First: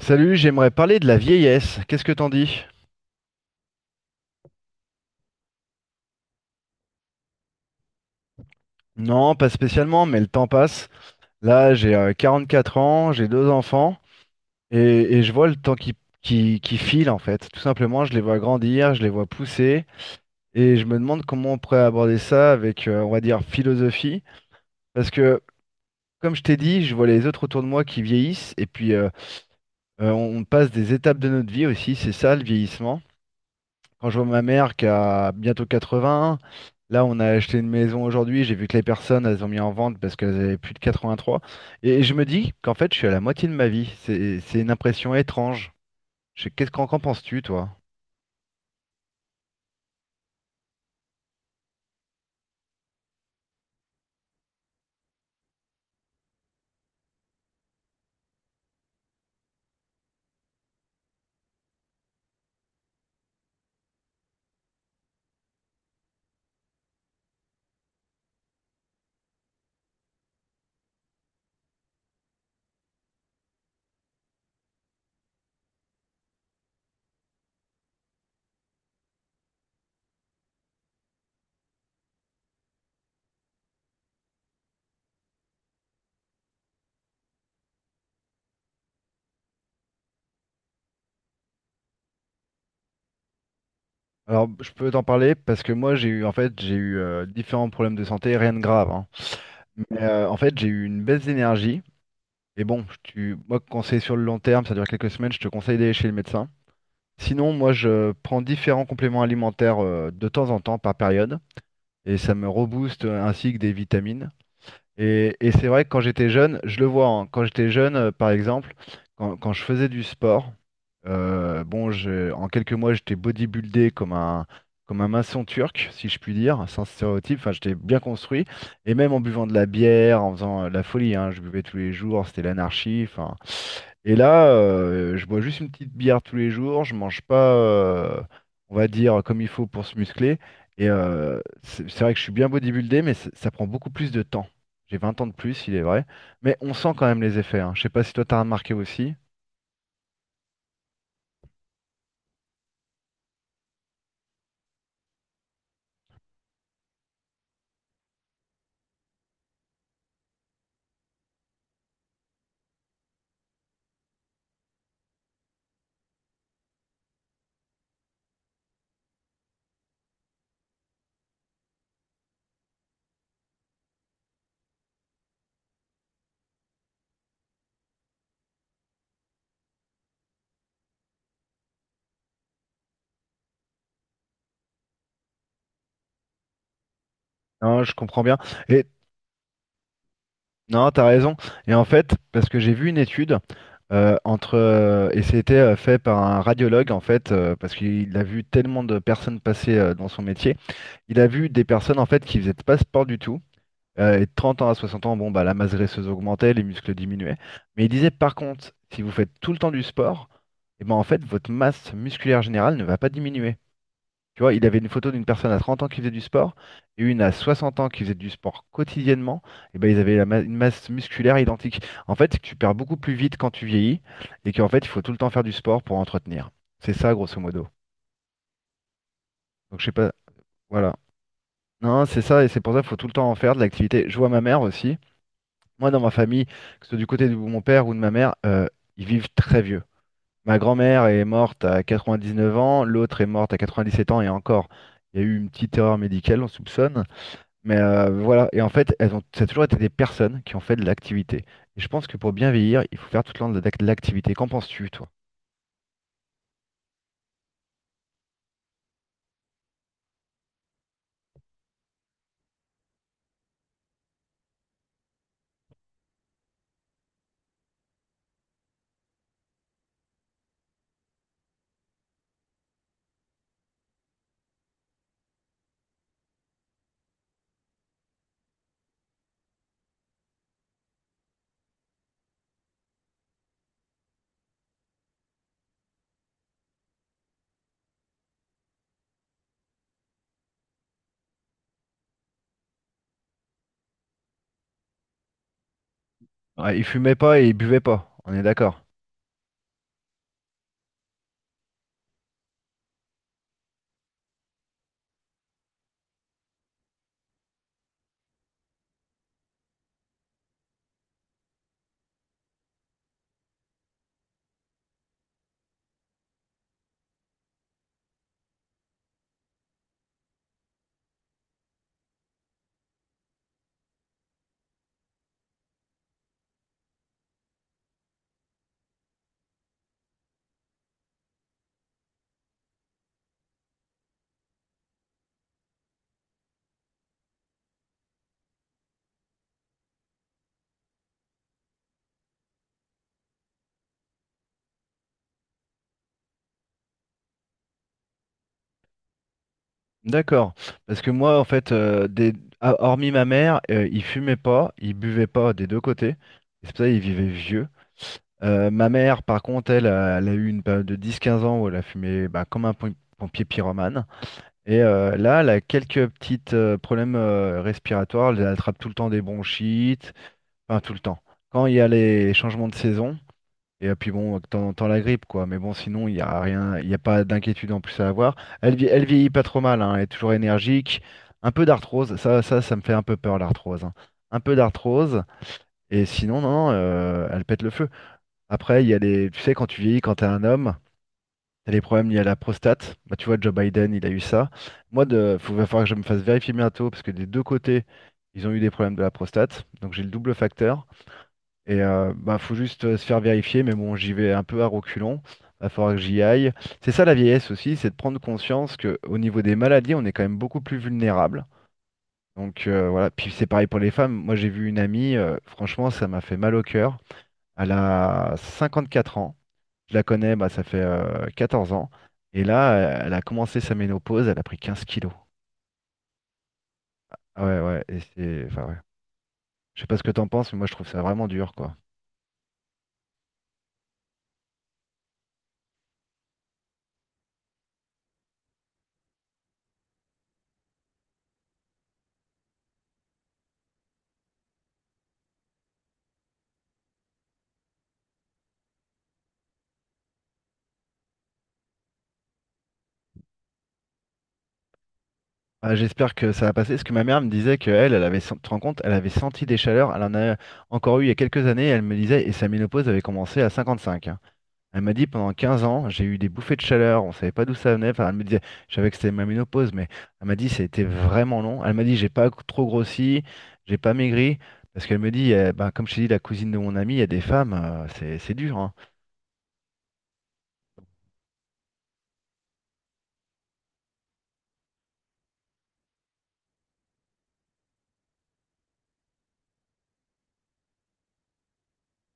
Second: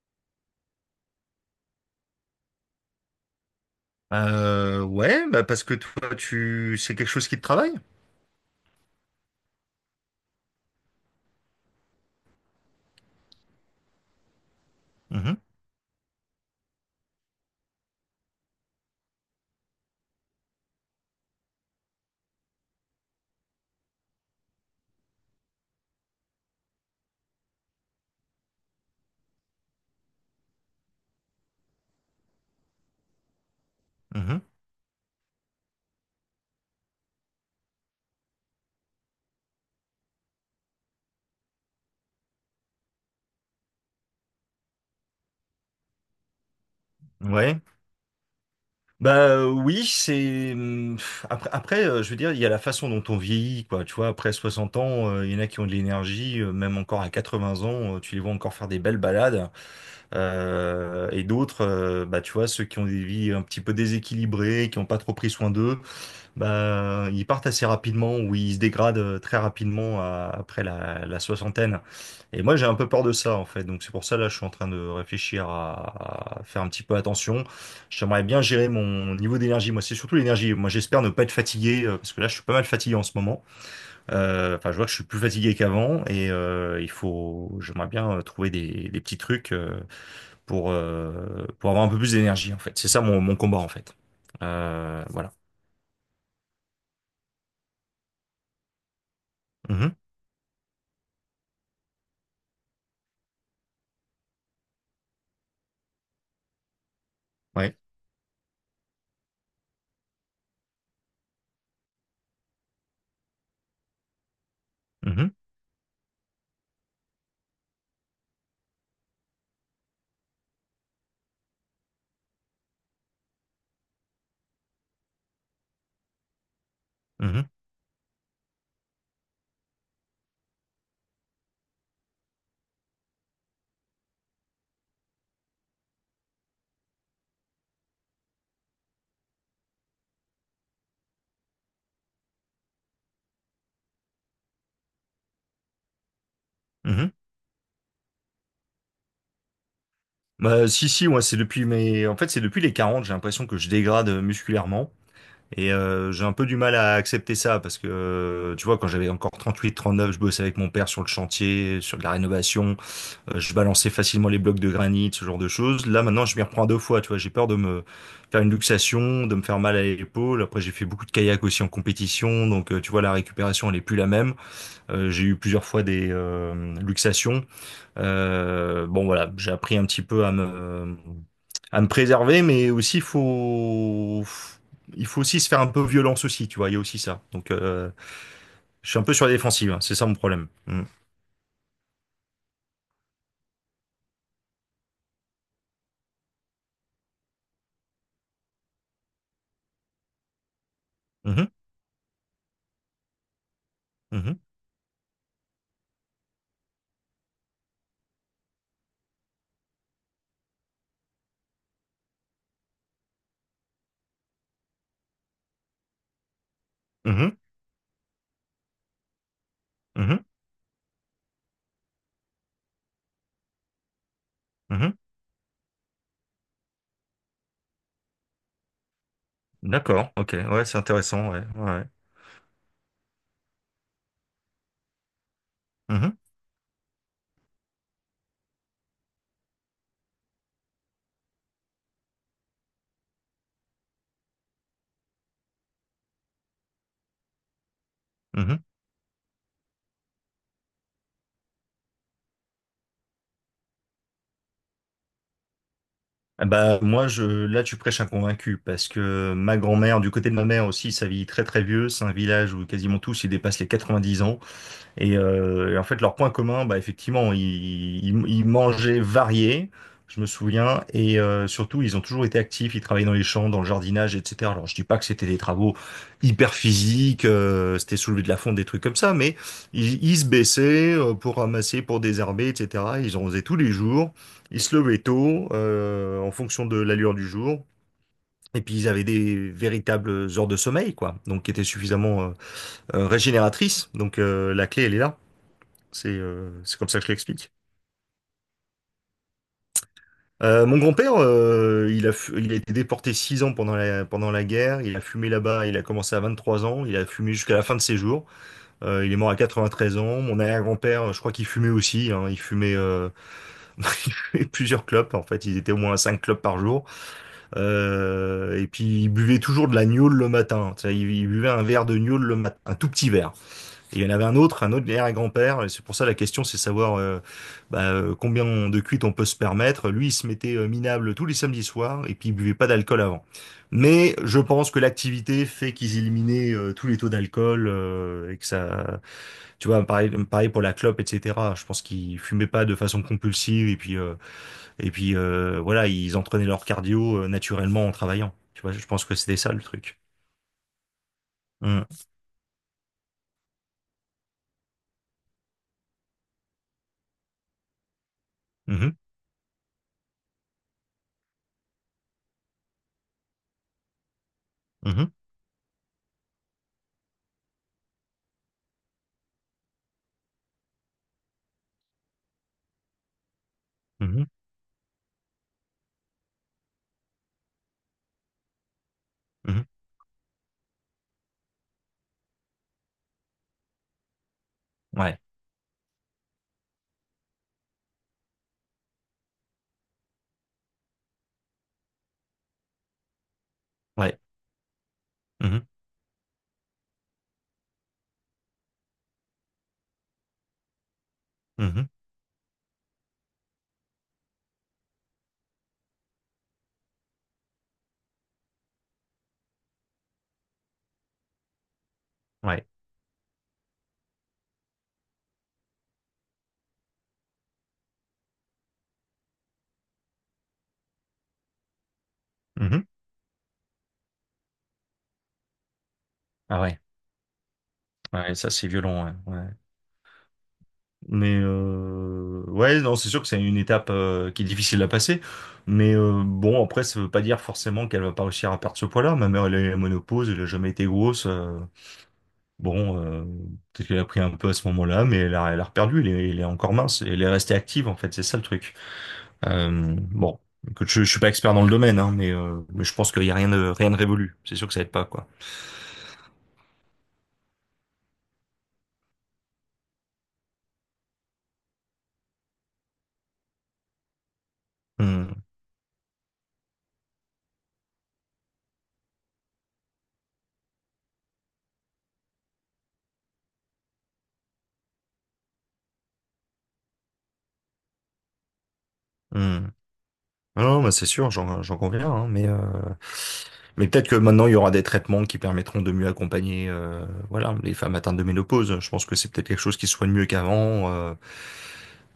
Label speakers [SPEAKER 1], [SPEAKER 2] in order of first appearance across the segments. [SPEAKER 1] Salut, j'aimerais parler de la vieillesse. Qu'est-ce que t'en dis?
[SPEAKER 2] Ouais, bah parce que toi, c'est quelque chose qui te travaille?
[SPEAKER 1] Non, pas spécialement, mais le temps passe. Là, j'ai 44 ans, j'ai deux enfants, et je
[SPEAKER 2] Mhm,
[SPEAKER 1] vois le temps qui file en fait. Tout simplement, je les vois grandir, je les vois pousser, et je me demande comment on pourrait aborder ça avec, on va dire, philosophie. Parce que, comme je t'ai dit, je vois les autres autour de moi qui vieillissent, et puis on passe des étapes de notre vie aussi, c'est ça le vieillissement. Quand je vois
[SPEAKER 2] mhm,
[SPEAKER 1] ma mère qui a bientôt 80, là on a acheté une maison aujourd'hui, j'ai vu que les personnes elles ont mis en vente parce qu'elles avaient plus de 83. Et je me dis qu'en fait je suis à la moitié de ma vie. C'est une impression étrange. Qu'est-ce qu'en penses-tu
[SPEAKER 2] ouais.
[SPEAKER 1] toi?
[SPEAKER 2] Bah, oui, c'est après, je veux dire, il y a la façon dont on vieillit, quoi. Tu vois, après 60 ans, il y en a qui ont de l'énergie, même encore à 80 ans, tu les vois encore faire des belles balades. Et d'autres, bah tu vois, ceux qui ont des vies un petit peu déséquilibrées, qui n'ont pas trop pris soin d'eux. Ben, ils partent assez rapidement ou ils se dégradent très rapidement après la soixantaine. Et moi, j'ai un peu peur de ça, en fait. Donc, c'est pour ça, là, je suis en train de réfléchir à faire un petit peu attention. J'aimerais bien gérer mon niveau d'énergie. Moi, c'est surtout l'énergie. Moi, j'espère ne pas être fatigué, parce que là, je suis pas mal fatigué en ce moment. Enfin, je vois que je suis plus fatigué qu'avant. Et j'aimerais bien trouver des petits trucs pour avoir un peu plus d'énergie, en fait. C'est ça mon combat, en fait.
[SPEAKER 1] Alors je peux t'en
[SPEAKER 2] Voilà.
[SPEAKER 1] parler parce que moi j'ai eu en fait j'ai eu différents problèmes de santé, rien de grave. Hein.
[SPEAKER 2] Mhm.
[SPEAKER 1] Mais en fait j'ai eu une baisse d'énergie. Et bon, moi conseil sur le long terme, ça dure quelques semaines, je te conseille d'aller chez le médecin. Sinon, moi
[SPEAKER 2] Ouais.
[SPEAKER 1] je prends différents compléments alimentaires de temps en temps par période. Et ça me rebooste ainsi que des vitamines.
[SPEAKER 2] Mhm.
[SPEAKER 1] Et c'est vrai que quand j'étais jeune, je le vois, hein, quand j'étais jeune, par exemple, quand je faisais du sport, bon, en quelques mois, j'étais bodybuildé comme un maçon turc, si je puis dire, sans stéréotype,
[SPEAKER 2] Mhm,
[SPEAKER 1] enfin, j'étais bien construit, et même en buvant de la bière, en faisant la folie, hein, je buvais tous les jours, c'était l'anarchie, enfin. Et là, je bois juste une petite bière tous les jours, je mange pas, on va dire, comme il faut pour se muscler, et c'est vrai que je suis bien bodybuildé, mais ça prend beaucoup plus de temps. J'ai 20 ans de plus, il est vrai. Mais on sent quand
[SPEAKER 2] mhm.
[SPEAKER 1] même les effets. Hein. Je sais pas si toi t'as remarqué aussi.
[SPEAKER 2] Bah, si, si, moi, c'est depuis mes... En fait, c'est depuis les 40, j'ai l'impression que je dégrade musculairement. Et j'ai un peu du mal à accepter ça parce que, tu vois, quand j'avais encore 38 39, je bossais avec mon père sur le chantier, sur de la rénovation, je balançais facilement les blocs de granit, ce genre de choses. Là, maintenant, je m'y reprends à deux fois, tu vois, j'ai peur de me faire une luxation, de me faire mal à l'épaule. Après, j'ai fait beaucoup de kayak aussi en compétition, donc, tu vois, la récupération, elle est plus la même. J'ai eu plusieurs fois des luxations. Bon voilà, j'ai appris un petit peu à me préserver, mais aussi faut il faut aussi se faire un peu violence aussi, tu vois. Il y a aussi ça. Donc
[SPEAKER 1] Non, je comprends bien. Et
[SPEAKER 2] je suis un peu sur la défensive, hein, c'est ça mon problème. Mm.
[SPEAKER 1] non, t'as raison. Et en fait, parce que j'ai vu une étude entre et c'était fait par un radiologue en fait, parce qu'il a vu tellement de personnes passer dans son métier. Il a
[SPEAKER 2] Mhm,
[SPEAKER 1] vu des personnes en fait qui faisaient pas de sport du tout. Et de
[SPEAKER 2] mhm,
[SPEAKER 1] 30 ans à 60 ans, bon bah la masse graisseuse augmentait, les muscles diminuaient. Mais il disait par contre, si vous faites tout le temps du sport, et ben en fait votre masse musculaire générale ne va pas diminuer. Tu vois, il avait une photo d'une personne à 30 ans qui faisait du sport et une à
[SPEAKER 2] mhm,
[SPEAKER 1] 60 ans qui faisait du sport quotidiennement. Et ben, ils avaient
[SPEAKER 2] mhm,
[SPEAKER 1] une masse musculaire identique. En fait, c'est que tu perds beaucoup plus vite quand tu vieillis et qu'en fait, il
[SPEAKER 2] mhm.
[SPEAKER 1] faut tout le temps faire du sport pour entretenir. C'est ça, grosso modo. Donc, je sais pas.
[SPEAKER 2] D'accord, ok, ouais, c'est
[SPEAKER 1] Voilà.
[SPEAKER 2] intéressant, ouais, ouais.
[SPEAKER 1] Non, c'est ça et c'est pour ça qu'il faut tout le temps en faire de l'activité. Je vois ma mère aussi. Moi, dans ma
[SPEAKER 2] Mhm,
[SPEAKER 1] famille, que ce soit du côté de mon père ou de ma mère, ils vivent très vieux. Ma grand-mère est morte à 99 ans, l'autre est morte à 97 ans et encore. Il y a eu une petite erreur médicale, on soupçonne. Mais voilà,
[SPEAKER 2] mhm.
[SPEAKER 1] et en fait, elles ont, ça a toujours été des personnes qui ont fait de l'activité. Et je pense que pour bien vieillir, il faut faire tout le temps de l'activité. Qu'en penses-tu, toi?
[SPEAKER 2] Eh ben, moi je là tu prêches un convaincu parce que ma grand-mère du côté de ma mère aussi ça vit très très vieux, c'est un village où quasiment tous ils dépassent les 90 ans. Et en fait, leur point commun, bah, effectivement, ils mangeaient variés, je me souviens, et surtout, ils ont toujours été actifs, ils travaillaient dans les champs, dans le jardinage, etc. Alors, je dis pas que c'était des travaux hyper physiques, c'était soulever de la fonte, des trucs comme ça, mais ils se baissaient pour ramasser, pour désherber, etc. Ils en faisaient tous les jours, ils se levaient tôt, en fonction de l'allure du jour. Et puis ils avaient des véritables heures de sommeil, quoi, donc qui étaient suffisamment régénératrices. Donc la clé, elle est là. C'est
[SPEAKER 1] Ouais, ils
[SPEAKER 2] comme ça que je
[SPEAKER 1] fumaient pas et
[SPEAKER 2] l'explique.
[SPEAKER 1] ils buvaient pas, on est d'accord.
[SPEAKER 2] Mon grand-père, il a été déporté 6 ans pendant la guerre. Il a fumé là-bas, il a commencé à 23 ans. Il a fumé jusqu'à la fin de ses jours. Il est mort à 93 ans. Mon arrière-grand-père, je crois qu'il fumait aussi, hein. Il fumait, il fumait plusieurs clopes. En fait, il était au moins à 5 clopes par jour. Et puis, il buvait toujours de la gnôle le matin. Tu sais, il buvait un verre de gnôle le matin, un tout petit verre. Et il y en avait un autre, arrière-grand-père, et c'est pour ça la question c'est savoir bah, combien de cuites on peut se permettre. Lui, il se mettait minable tous les samedis soirs, et puis il buvait pas d'alcool avant. Mais je pense que l'activité fait qu'ils éliminaient tous les taux d'alcool, et que ça... Tu vois, pareil, pareil pour la clope, etc. Je pense qu'ils fumaient pas de façon compulsive, et puis voilà, ils entraînaient leur cardio naturellement en travaillant. Tu vois, je pense que c'était ça le truc.
[SPEAKER 1] D'accord. Parce que moi, en fait,
[SPEAKER 2] Mhm.
[SPEAKER 1] ah, hormis ma mère, il fumait pas, il buvait pas des deux côtés. Et c'est pour ça qu'il vivait vieux. Ma
[SPEAKER 2] Mhm.
[SPEAKER 1] mère, par contre, elle a eu une période de 10 15 ans où elle a fumé bah, comme un pompier pyromane. Et
[SPEAKER 2] Mhm.
[SPEAKER 1] là, elle a quelques petits problèmes respiratoires. Elle attrape tout le temps des bronchites. Enfin, tout le temps. Quand il y a les changements de saison. Et puis
[SPEAKER 2] Mhm.
[SPEAKER 1] bon, de temps en temps la grippe, quoi. Mais bon, sinon, il n'y a rien, il n'y a pas d'inquiétude en plus à avoir. Elle, elle vieillit pas trop mal, hein. Elle est toujours énergique. Un peu d'arthrose, ça me fait un peu peur, l'arthrose. Hein. Un peu
[SPEAKER 2] Mhm. Ouais.
[SPEAKER 1] d'arthrose. Et sinon, non, non, elle pète le feu. Après, il y a les. Tu sais, quand tu vieillis, quand t'es un homme. T'as les problèmes liés à la prostate. Bah, tu vois, Joe Biden, il a
[SPEAKER 2] Ouais.
[SPEAKER 1] eu ça. Moi, va
[SPEAKER 2] Mhm.
[SPEAKER 1] falloir que je me fasse vérifier bientôt parce que des deux côtés, ils ont eu des problèmes de la prostate. Donc, j'ai le double facteur. Et
[SPEAKER 2] Mmh.
[SPEAKER 1] bah, faut juste se faire vérifier. Mais bon, j'y vais un peu à reculons. Va falloir que j'y aille. C'est ça la vieillesse aussi, c'est de prendre conscience que au niveau des maladies, on est quand même beaucoup plus vulnérable. Donc
[SPEAKER 2] Ouais.
[SPEAKER 1] voilà. Puis c'est pareil pour les femmes. Moi, j'ai vu une amie, franchement, ça m'a fait mal au cœur. Elle a 54 ans. Je la connais, bah, ça fait 14 ans. Et
[SPEAKER 2] Mmh.
[SPEAKER 1] là, elle a commencé sa ménopause, elle a pris 15 kilos.
[SPEAKER 2] Ah ouais.
[SPEAKER 1] Ah, ouais, ouais, et
[SPEAKER 2] Ouais, ça,
[SPEAKER 1] enfin,
[SPEAKER 2] c'est
[SPEAKER 1] ouais.
[SPEAKER 2] violent, ouais, ouais.
[SPEAKER 1] Je sais pas ce que t'en penses, mais moi, je trouve ça vraiment
[SPEAKER 2] Mais
[SPEAKER 1] dur, quoi.
[SPEAKER 2] ouais, non, c'est sûr que c'est une étape, qui est difficile à passer. Mais bon, après, ça veut pas dire forcément qu'elle va pas réussir à perdre ce poids-là. Ma mère, elle a eu la ménopause, elle a jamais été grosse, bon, peut-être qu'elle a pris un peu à ce moment-là, mais elle a reperdu, elle est encore mince. Elle est restée active, en fait, c'est ça le truc. Bon, écoute, je suis pas expert dans le domaine, hein, mais je pense qu'il y a rien de révolu. C'est sûr que ça aide pas, quoi.
[SPEAKER 1] Ah, j'espère que ça va passer, parce que ma mère me disait qu'elle, elle avait, tu te rends compte, elle avait senti des chaleurs, elle en a encore eu il y a quelques années, elle me disait, et sa ménopause avait commencé à 55. Elle m'a dit pendant
[SPEAKER 2] Mmh.
[SPEAKER 1] 15 ans, j'ai eu des bouffées de chaleur, on savait pas d'où ça venait. Enfin, elle me disait, je savais que c'était ma ménopause, mais elle m'a dit, ça a été vraiment long. Elle m'a dit, j'ai pas trop grossi, j'ai pas maigri, parce qu'elle me dit, eh ben, comme je t'ai dit, la cousine de mon ami, il y a des femmes, c'est dur. Hein.
[SPEAKER 2] Mmh. Ah non, bah c'est sûr, j'en conviens, hein, mais peut-être que maintenant il y aura des traitements qui permettront de mieux accompagner voilà les femmes atteintes de ménopause. Je pense que c'est peut-être quelque chose qui se soigne mieux qu'avant. euh,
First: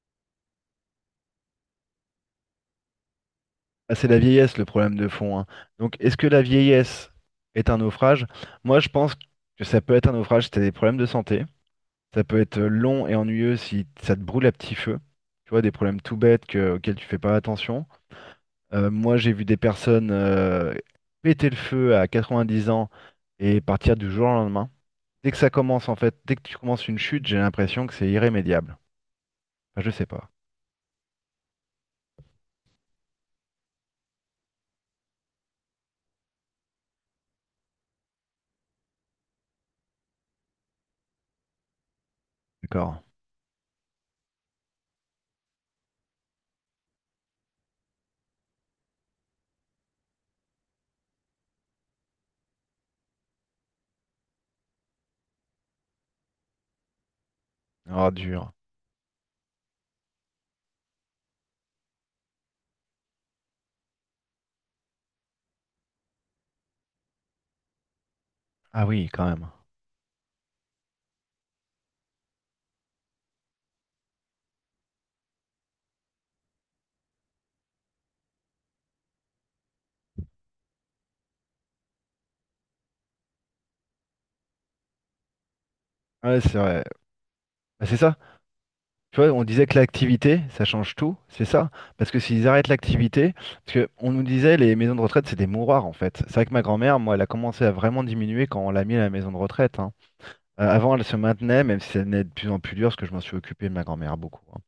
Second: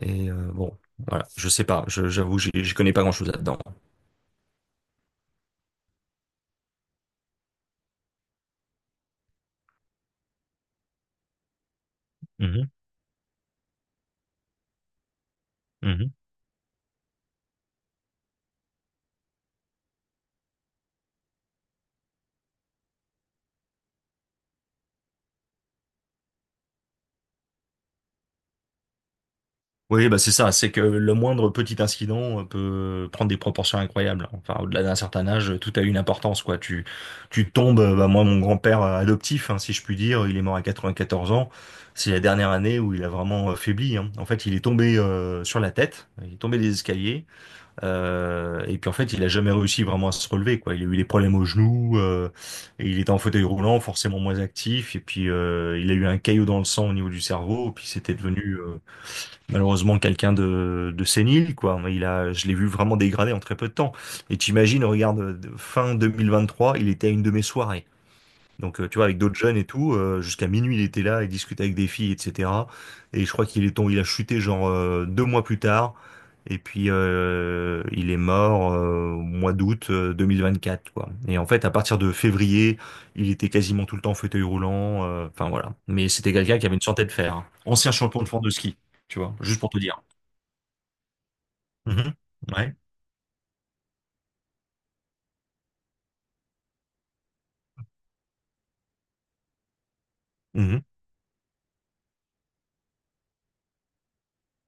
[SPEAKER 2] et euh, bon, voilà, je sais pas, j'avoue, j'y connais pas grand-chose là-dedans.
[SPEAKER 1] Ah, c'est la vieillesse le problème de fond. Hein. Donc, est-ce que la vieillesse est un naufrage? Moi, je pense que ça peut être un naufrage si t'as des problèmes de santé. Ça peut être
[SPEAKER 2] Mhm,
[SPEAKER 1] long et ennuyeux si ça te brûle à petit feu. Tu vois, des problèmes
[SPEAKER 2] mhm.
[SPEAKER 1] tout bêtes auxquels tu fais pas attention. Moi, j'ai vu des personnes péter le feu à 90 ans et partir du jour au lendemain. Dès que ça commence, en fait, dès que tu commences une chute, j'ai l'impression que c'est irrémédiable. Enfin, je sais
[SPEAKER 2] Oui, bah
[SPEAKER 1] pas.
[SPEAKER 2] c'est ça, c'est que le moindre petit incident peut prendre des proportions incroyables. Enfin, au-delà d'un certain âge, tout a une importance, quoi. Tu tombes, bah moi, mon grand-père adoptif, hein, si je puis dire, il est mort à 94 ans. C'est la dernière année où
[SPEAKER 1] D'accord.
[SPEAKER 2] il a vraiment faibli, hein. En fait, il est tombé sur la tête, il est tombé des escaliers, et puis en fait, il a jamais réussi vraiment à se relever, quoi. Il a eu des problèmes aux genoux, et il était en fauteuil roulant, forcément moins actif, et puis il a eu un caillot dans le sang au niveau du cerveau, et puis
[SPEAKER 1] Oh,
[SPEAKER 2] c'était
[SPEAKER 1] dur.
[SPEAKER 2] devenu malheureusement quelqu'un de sénile, quoi. Je l'ai vu vraiment dégradé en très peu de temps. Et t'imagines, regarde, fin 2023, il était à une de mes soirées. Donc,
[SPEAKER 1] Ah
[SPEAKER 2] tu vois,
[SPEAKER 1] oui,
[SPEAKER 2] avec
[SPEAKER 1] quand
[SPEAKER 2] d'autres
[SPEAKER 1] même.
[SPEAKER 2] jeunes et tout, jusqu'à minuit, il était là, il discutait avec des filles, etc. Et je crois qu'il est tombé, il a chuté genre 2 mois plus tard. Et puis, il est mort au mois d'août 2024, quoi. Et en fait, à partir de février, il était quasiment tout le temps en fauteuil roulant. Enfin, voilà. Mais c'était
[SPEAKER 1] Ouais, c'est
[SPEAKER 2] quelqu'un qui avait une
[SPEAKER 1] vrai.
[SPEAKER 2] santé de fer, hein.
[SPEAKER 1] Bah,
[SPEAKER 2] Ancien
[SPEAKER 1] c'est ça.
[SPEAKER 2] champion de France de ski, tu
[SPEAKER 1] Tu vois,
[SPEAKER 2] vois,
[SPEAKER 1] on
[SPEAKER 2] juste
[SPEAKER 1] disait
[SPEAKER 2] pour
[SPEAKER 1] que
[SPEAKER 2] te dire.
[SPEAKER 1] l'activité, ça change tout, c'est ça? Parce
[SPEAKER 2] Mhm.
[SPEAKER 1] que s'ils arrêtent
[SPEAKER 2] Ouais.
[SPEAKER 1] l'activité, parce que on nous disait les maisons de retraite, c'est des mouroirs en fait. C'est vrai que ma grand-mère, moi, elle a commencé à vraiment diminuer quand on l'a mis à la maison de retraite. Hein. Euh,
[SPEAKER 2] Mhm.
[SPEAKER 1] avant, elle se maintenait, même si ça devenait de plus en plus dur, parce que je m'en suis occupé de ma grand-mère beaucoup. Hein.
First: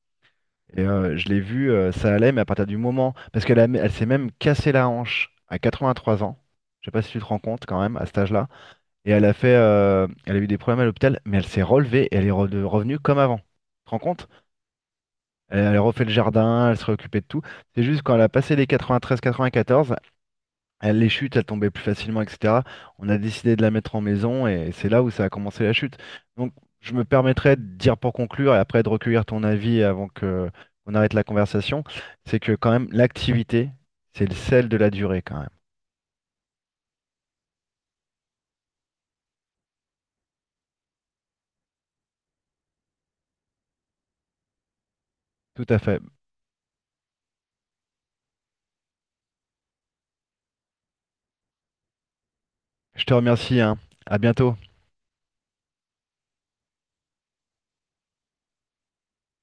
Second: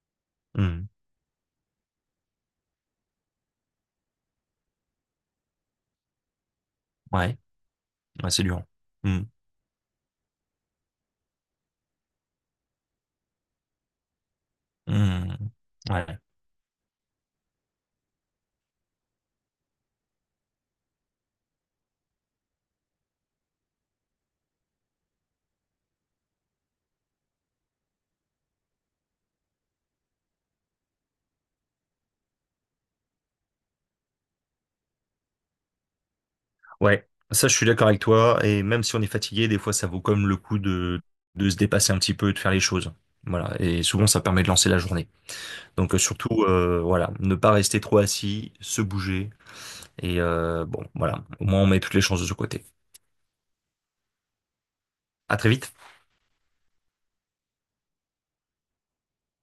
[SPEAKER 1] Et
[SPEAKER 2] Mhm.
[SPEAKER 1] je l'ai vu, ça allait, mais à partir du moment, parce qu'elle s'est même cassé la hanche à 83 ans. Je sais pas si tu te
[SPEAKER 2] Ouais.
[SPEAKER 1] rends compte quand même à cet
[SPEAKER 2] Ouais, c'est
[SPEAKER 1] âge-là.
[SPEAKER 2] dur.
[SPEAKER 1] Et
[SPEAKER 2] Mhm.
[SPEAKER 1] elle a eu des problèmes à l'hôpital, mais elle s'est relevée et elle est revenue comme avant. Tu te rends compte?
[SPEAKER 2] Mhm.
[SPEAKER 1] Elle, elle refait le
[SPEAKER 2] Ouais.
[SPEAKER 1] jardin, elle se réoccupait de tout. C'est juste quand elle a passé les 93-94, les chutes, elles tombaient plus facilement, etc. On a décidé de la mettre en maison et c'est là où ça a commencé la chute. Donc, je me permettrai de dire pour conclure et après de recueillir ton avis avant que on arrête la conversation, c'est que quand même l'activité, c'est le sel de la durée quand même.
[SPEAKER 2] Ouais, ça je suis d'accord avec toi, et même si on est fatigué, des fois ça vaut comme le coup de se dépasser un petit peu et de faire les choses. Voilà, et souvent ça permet de lancer la journée.
[SPEAKER 1] Tout à
[SPEAKER 2] Donc
[SPEAKER 1] fait.
[SPEAKER 2] surtout, voilà, ne pas rester trop assis, se bouger, et bon, voilà, au moins on met toutes les chances de ce côté.
[SPEAKER 1] Je te remercie, hein. À bientôt.
[SPEAKER 2] À très vite.